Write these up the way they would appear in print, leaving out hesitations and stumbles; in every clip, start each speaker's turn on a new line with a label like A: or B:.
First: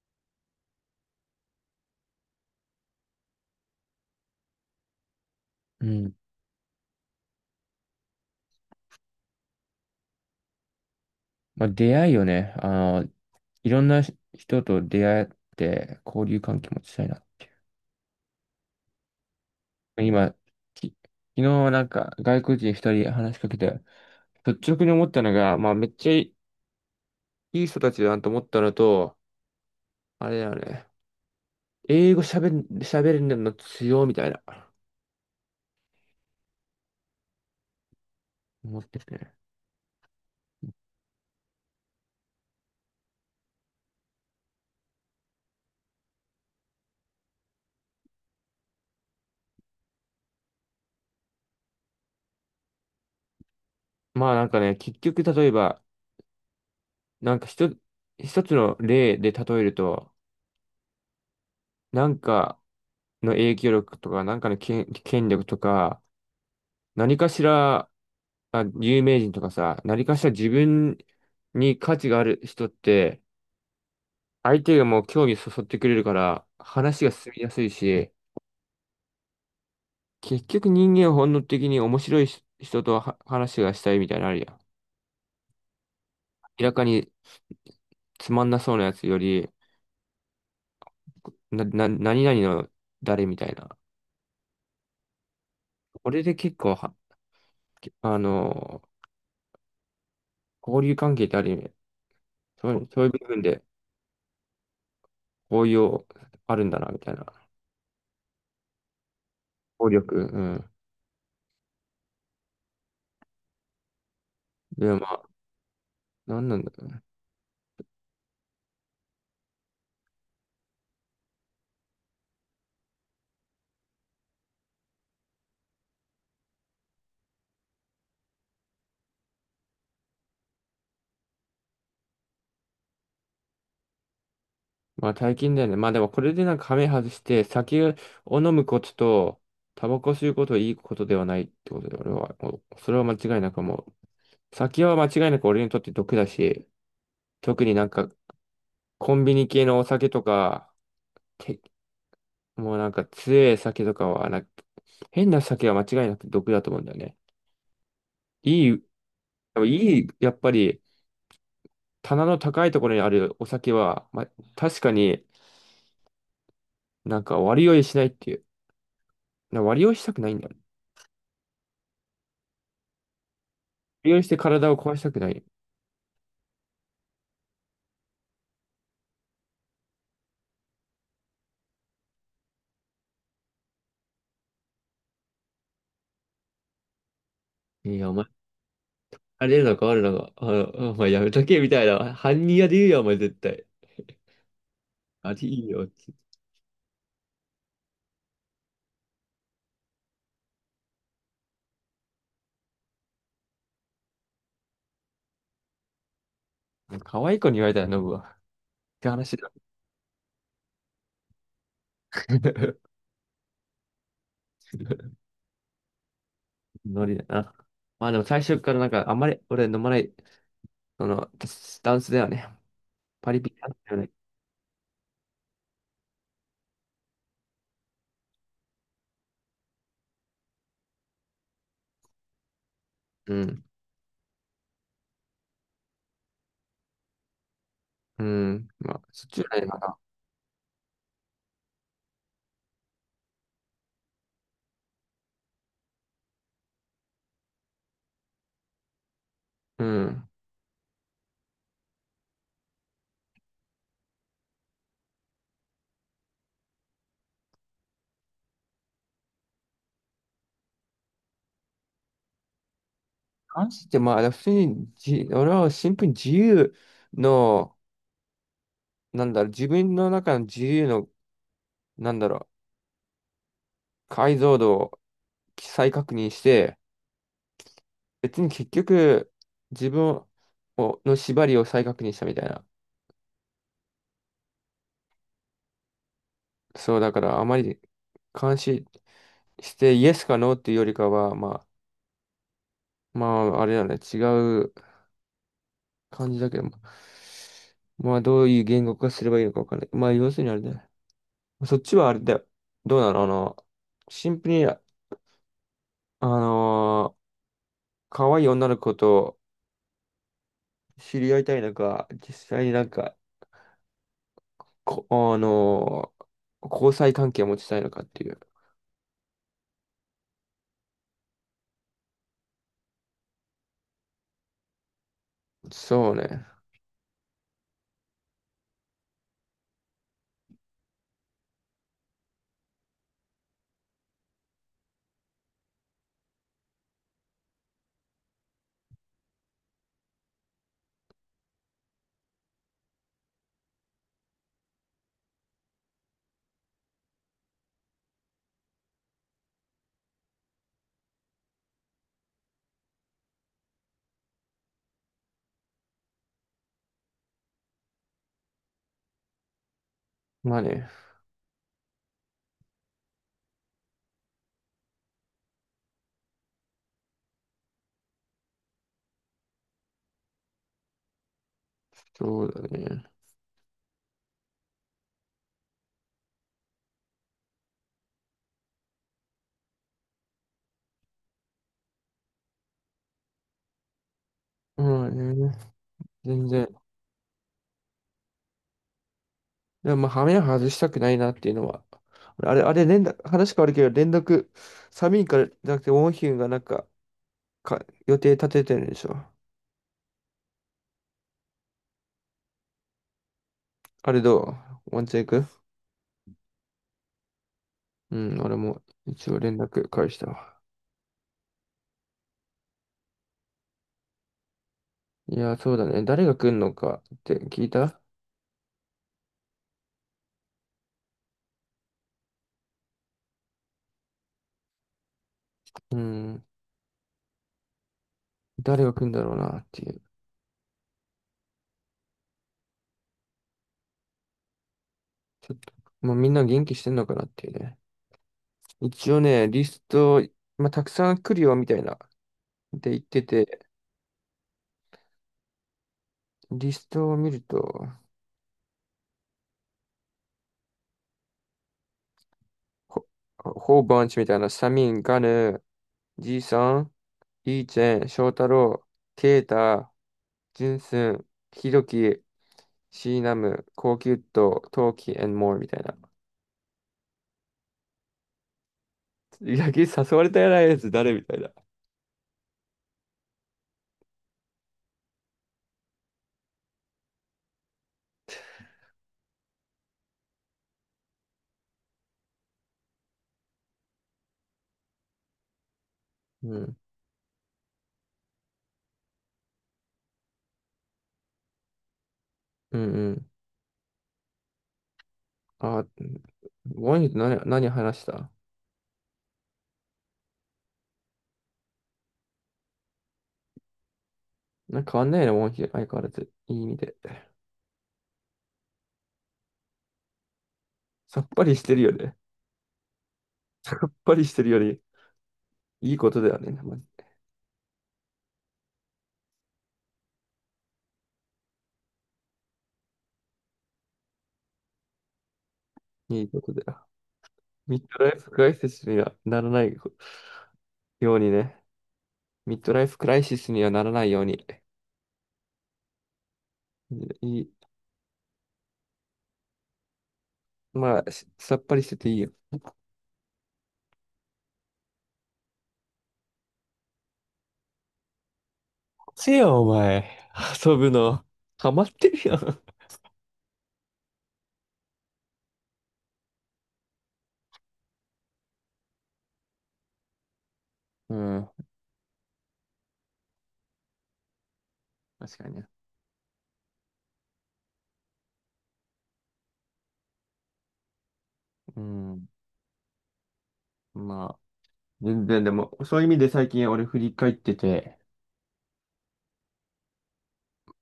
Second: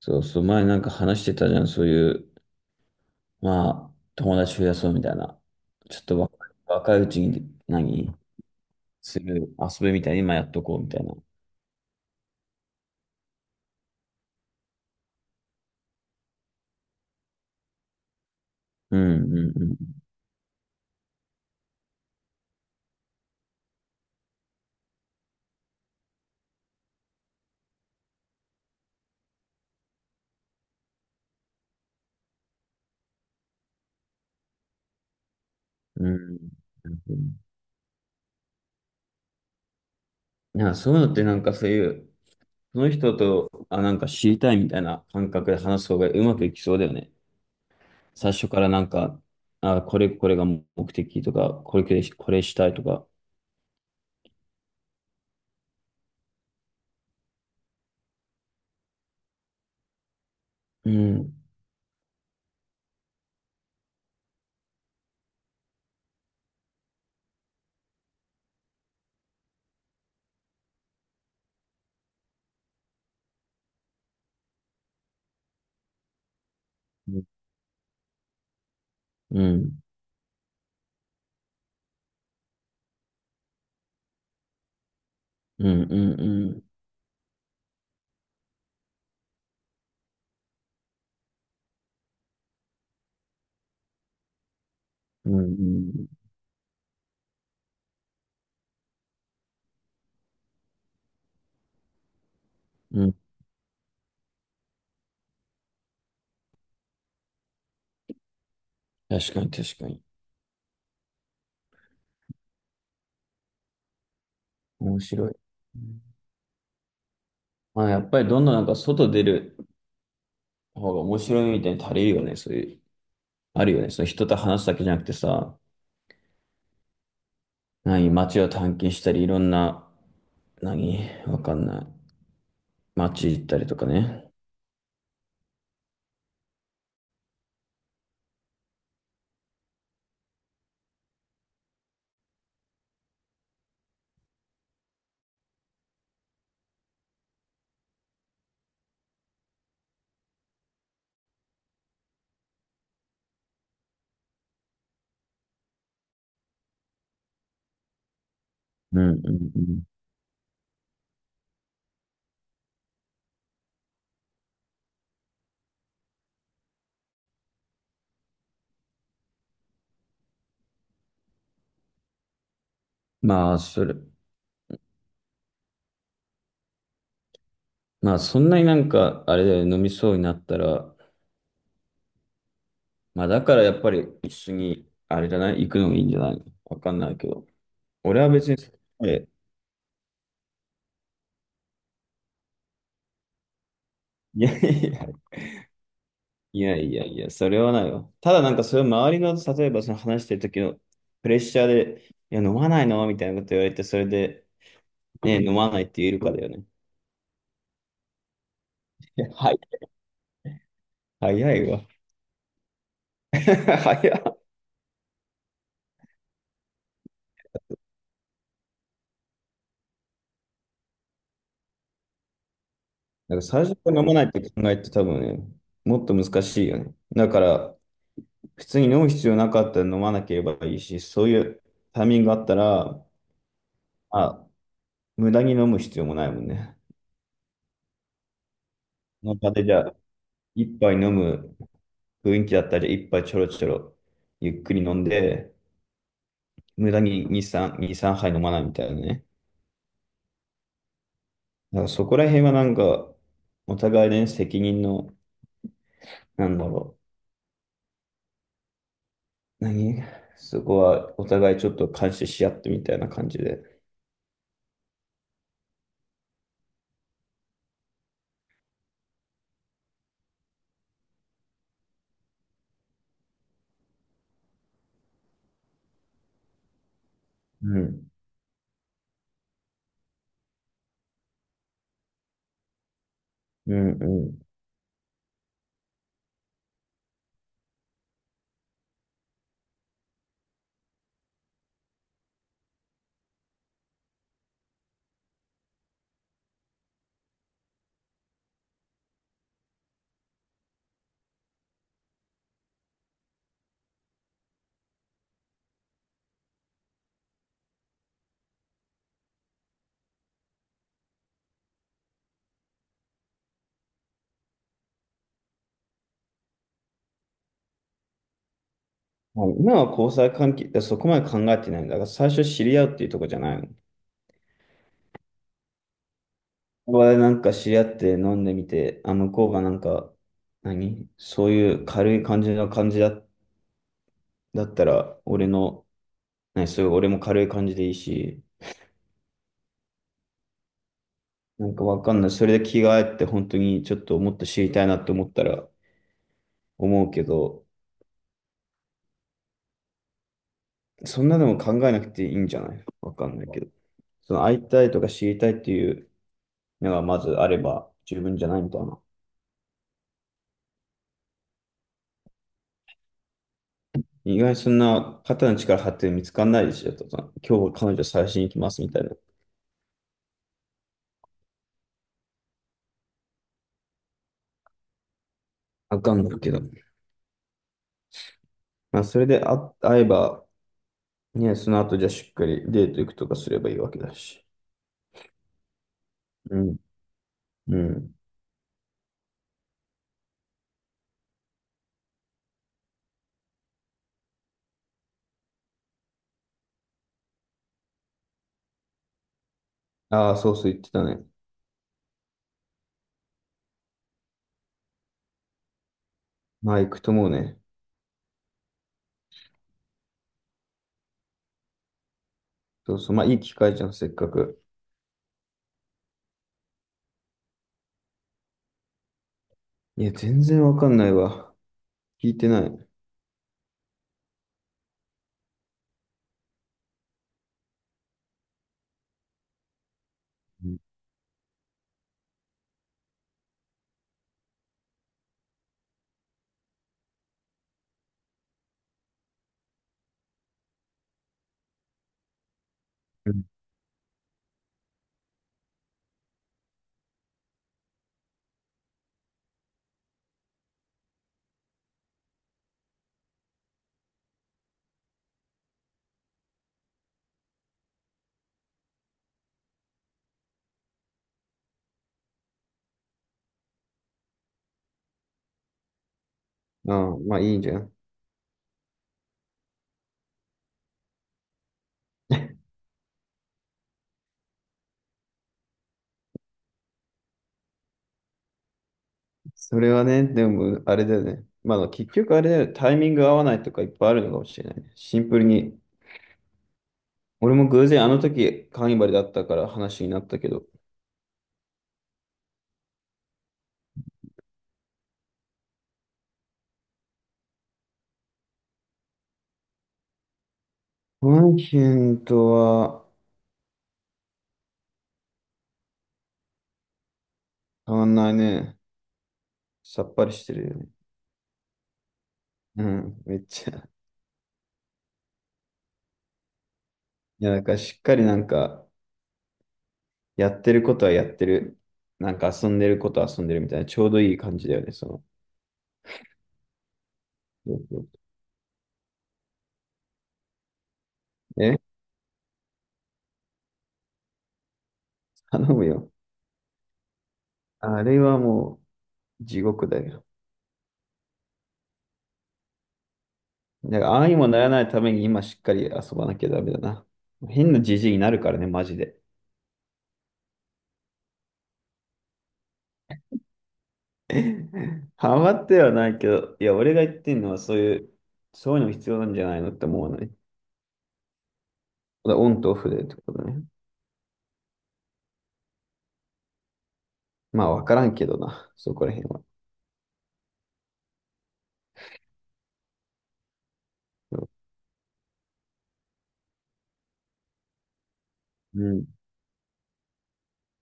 A: そうそう、前なんか話してたじゃん。そういう、まあ、友達増やそうみたいな。
B: う
A: ちょっ
B: ん。
A: と若いうちに何する遊びみたいに今やっとこうみたいな。
B: まあ、出会いよね。あの、いろんな人と出会って交流関係持ちたいな。
A: うんうん
B: 今、き昨日なんか外国人一人話しかけて、率直に思ったのが、まあめっちゃいい人たちだなと思ったのと、あれだよね。英語喋れるの強いみたいな、
A: うん。うん。
B: 思っててね。
A: なんかそういうのってなんかそういう、その人と、あ、なんか知りたいみたいな感覚で話す方がうまくいきそうだよね。最初からなんか、あ、これが目的とか、これしたいとか。
B: まあなんかね、結局例えば、なんか一つの例で例えると、
A: うん。
B: なんかの影響力とか、なんかの権力とか、何かしら、あ、有名人とかさ、何かしら自分に価値がある人って、相手がもう興味そそってくれるから、話が
A: うん。
B: 進みやすいし、
A: うん
B: 結局人間は本能的に面白いし人とは話がしたいみたいなのあるやん。
A: うんうん。
B: 明らかにつまんなそうなやつより、何々の誰みたいな。
A: うんう
B: こ
A: ん
B: れで結構は、あの、交流関係ってある意味、そういう、そう
A: う
B: いう
A: ん。
B: 部分で応用あるんだな、みたいな。
A: 確かに確か
B: 効
A: に。
B: 力、うん。でも
A: 面
B: まあ、
A: 白い。うん。
B: なんなんだろうね。
A: まあ、やっぱりどんどんなんか外出る方が面白いみたいに足りるよね。そういう、あるよね。その人と話すだけじゃなくてさ、何、街を探検したり、いろんな、何、わかんない。街行ったりとかね。
B: まあ、大金だよね。まあでも、これでなんか亀外して、酒を飲むことと、タバコ吸うことはいいことではないってことで、俺は、もうそれは間違いなくもう、酒は間違いなく俺にとって毒だし、特になんか、コンビニ系のお酒とか、てもうなんか強い酒とかはなんか、変な酒は間違いなく毒だと思うんだよね。いい、
A: うんうんうん。
B: いい、やっぱり、棚の高いところにあるお酒は、まあ、確かになんか割り酔いしないっていう。割り酔いしたくないんだよね。
A: まあ、それ、
B: 割り酔いして体を壊したくない。
A: まあ、そんなになんか、あれだよね。飲みそうになったら、まあ、だからやっぱり一緒に、あれじゃない、行くのもいいんじゃない、わかんないけど。
B: いや、お
A: 俺
B: 前、
A: は別に、え
B: あれるのか、あるのか、あ、お前やめとけ、みたいな。犯人やで言うよ、お前絶対。
A: いやいや
B: あいいよ、って。
A: いやいやいや、それはないわ。ただなんかそれを周りの、例えばその話してる時のプレッシャーで、いや、飲まないのみたいなこと言われて、それで、ね、飲まないって言えるかだよね。
B: 可愛い子に言われたら飲むわ。って
A: いや、
B: 話だ。
A: はい。早いわ。早い。
B: ノリだな。まあでも最初からなんか、あんまり俺飲まない、その、スタンスだよね。パ
A: なん
B: リ
A: か
B: ピ
A: 最
B: なん
A: 初か
B: だ
A: ら
B: よ
A: 飲
B: ね。
A: まないって考えって多分ね、もっと難しいよね。だから、普通に飲む必要なかったら飲まなければいいし、そういうタイミングがあったら、
B: うん。
A: まあ、無駄に飲む必要もないもんね。
B: うん。まあ、そ
A: そ
B: っ
A: の
B: ちじゃ
A: 場
B: な
A: で
B: い
A: じ
B: か
A: ゃあ、
B: な。
A: 一杯飲む雰囲気だったり、一杯ちょろちょろゆっくり飲んで、無駄に2、3、2、3杯飲まないみたいなね。
B: うん。
A: だからそこら辺はなんか、お互いね、責任の、なんだろう。何、そこはお互いちょっと監視し合ってみたいな感じで。
B: 視って、まあ、普通に俺はシンプルにの、自分の中の自由の、なんだろう、解像度を再確認して、
A: うん。
B: 別に結局、自分をの縛りを再確認したみたいな。
A: うん、うん。
B: そう、だから、あまり監視して、イエスかノーっていうよりかは、まあ、あれだね、違う感じだけども、まあ、どういう言語化すればいいのかわかんない。まあ、要するにあれだね、そっちはあれだよ。どうなのシンプルに、のー可愛い女の子と知り合いたいのか、実際になんか、こ、あのー交際関係を持ちたいのかっていう。
A: まあ今は交際関係、そこまで考えてないんだ。だから最初知り合うっていうとこじゃないの。
B: そうね。
A: ここでなんか知り合って飲んでみて、あ、向こうがなんか、何、そういう軽い感じの感じだ、だったら、俺の、何、そういう俺も軽い感じでいいし、なんかわかんない。それで着替えって本当にちょっともっと知りたいなって思ったら思うけど、そんなでも考えなくていいんじゃない、わかんないけど。その会いたいとか知りたいっていうのがまずあれば十分じゃないみたいな。
B: まあね。
A: 意外にそんな肩の力張って見つかんないでしょとか、今日彼女探しに行きますみたいな。
B: そうだね。
A: わかんないけど。まあそれであ会えば、ね、その後じゃあしっかりデート行くとかすればいいわけだし。
B: まあね。全
A: う
B: 然。
A: ん。うん。
B: でもまあ、羽目を外したくないなっていうのは。あれ、連絡、話変わるけど、連絡、サミンからじゃなくて、ウォンヒュンがなんか、予定立ててるんでしょ。
A: ああ、そうそう言ってたね。
B: あれどうワンチェン行ク。
A: まあ行くと思うね。
B: うん、俺も一応連絡返したわ。
A: そうそう、まあいい機会じゃん、せっかく。
B: いや、そうだね。誰が来んのかって聞いた。
A: いや、全然わかんないわ。聞いてない。う
B: うん。誰が来んだろうなっていう。
A: ん
B: ちょっと、もうみんな元気してんのかなっていうね。一応ね、リスト、まあ、たくさん来るよみたいな。で言って
A: うん。
B: て、リストを見ると、ほ、ホーバンチみたいな、サミン、ガヌ、ジーさん、イーチェン、ショウタロウ、ケイタ、ジュンスン、ヒドキ、シーナム、コウキュット、トウキ、and more みたいな。
A: ああ、まあいいじゃん。
B: 野球誘われたやつ誰みたいな。
A: それはね、でも、あれだよね。まあ結局あれだよね、タイミング合わないとかいっぱいあるのかもしれないね。シンプルに。
B: うん。
A: 俺も偶然あの時、カーニバルだったから話になったけど。
B: うんうん。あ、モンヒと何話した。
A: ワンヒンとは
B: なんか変わんないねモンヒ、相変わらず。いい意味で。
A: 変わんないね。さっぱりしてるよね。
B: さっぱりしてるよね。
A: うん、めっち
B: さ
A: ゃ。
B: っぱりしてるより、いいことだよね。ま
A: いや、なんかしっかりなんか、やってることはやってる。なんか遊んでることは遊んでるみたいな、ちょうどいい感じだよね、その。
B: じいいことだよ。ミッドライフクライシスにはならないようにね。
A: え、
B: ミッドライフクライシスにはならないように。
A: 頼むよ。
B: いい、
A: あれはもう地獄だよ。
B: まあ、さっぱりしてていいよ。
A: だからああにもならないために今しっかり遊ばなきゃダメだな。変なじじいになるからね、マジで。
B: せや、お前。遊ぶの。ハマってるやん。
A: ハマってはないけど、いや、俺が言ってんのはそういう、そういうの必要なんじゃないのって思わない。
B: うん。
A: だオンとオフでってことね。
B: 確かにね。
A: まあ、わからんけどな、そこら辺は。
B: うん。まあ。全然でも、そういう意味で最近俺振り返ってて、
A: うん。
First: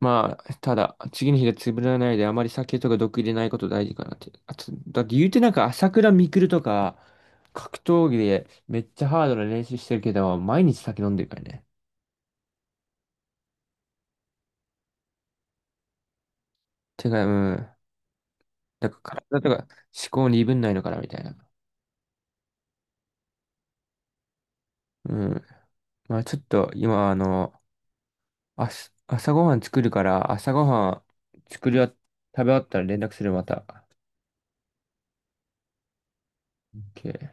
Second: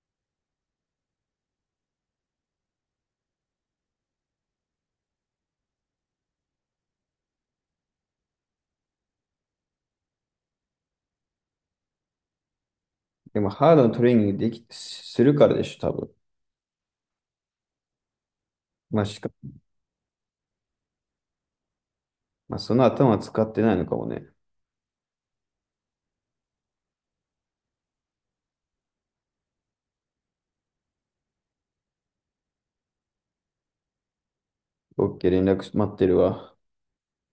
B: まあ、ただ、次の日が潰れないで、あまり酒とか毒入れないこと大事かなって。あと、だって言うてなんか朝倉未来とか、格闘技でめっちゃハードな練習してるけど、毎日酒飲んでるからね。
A: でも、ハードのトレーニングでき、するからでしょ、多分。
B: てか、うん。だ
A: まあ、
B: か
A: し
B: ら
A: か、
B: 体とか思考に鈍んないのかなみたいな。
A: まあ、その頭使ってないのかもね。
B: うん。まあちょっと今、あす朝ごはん作るから、朝ごはん作りあ、食べ終わったら連絡するまた。
A: OK、連絡待ってるわ。
B: OK。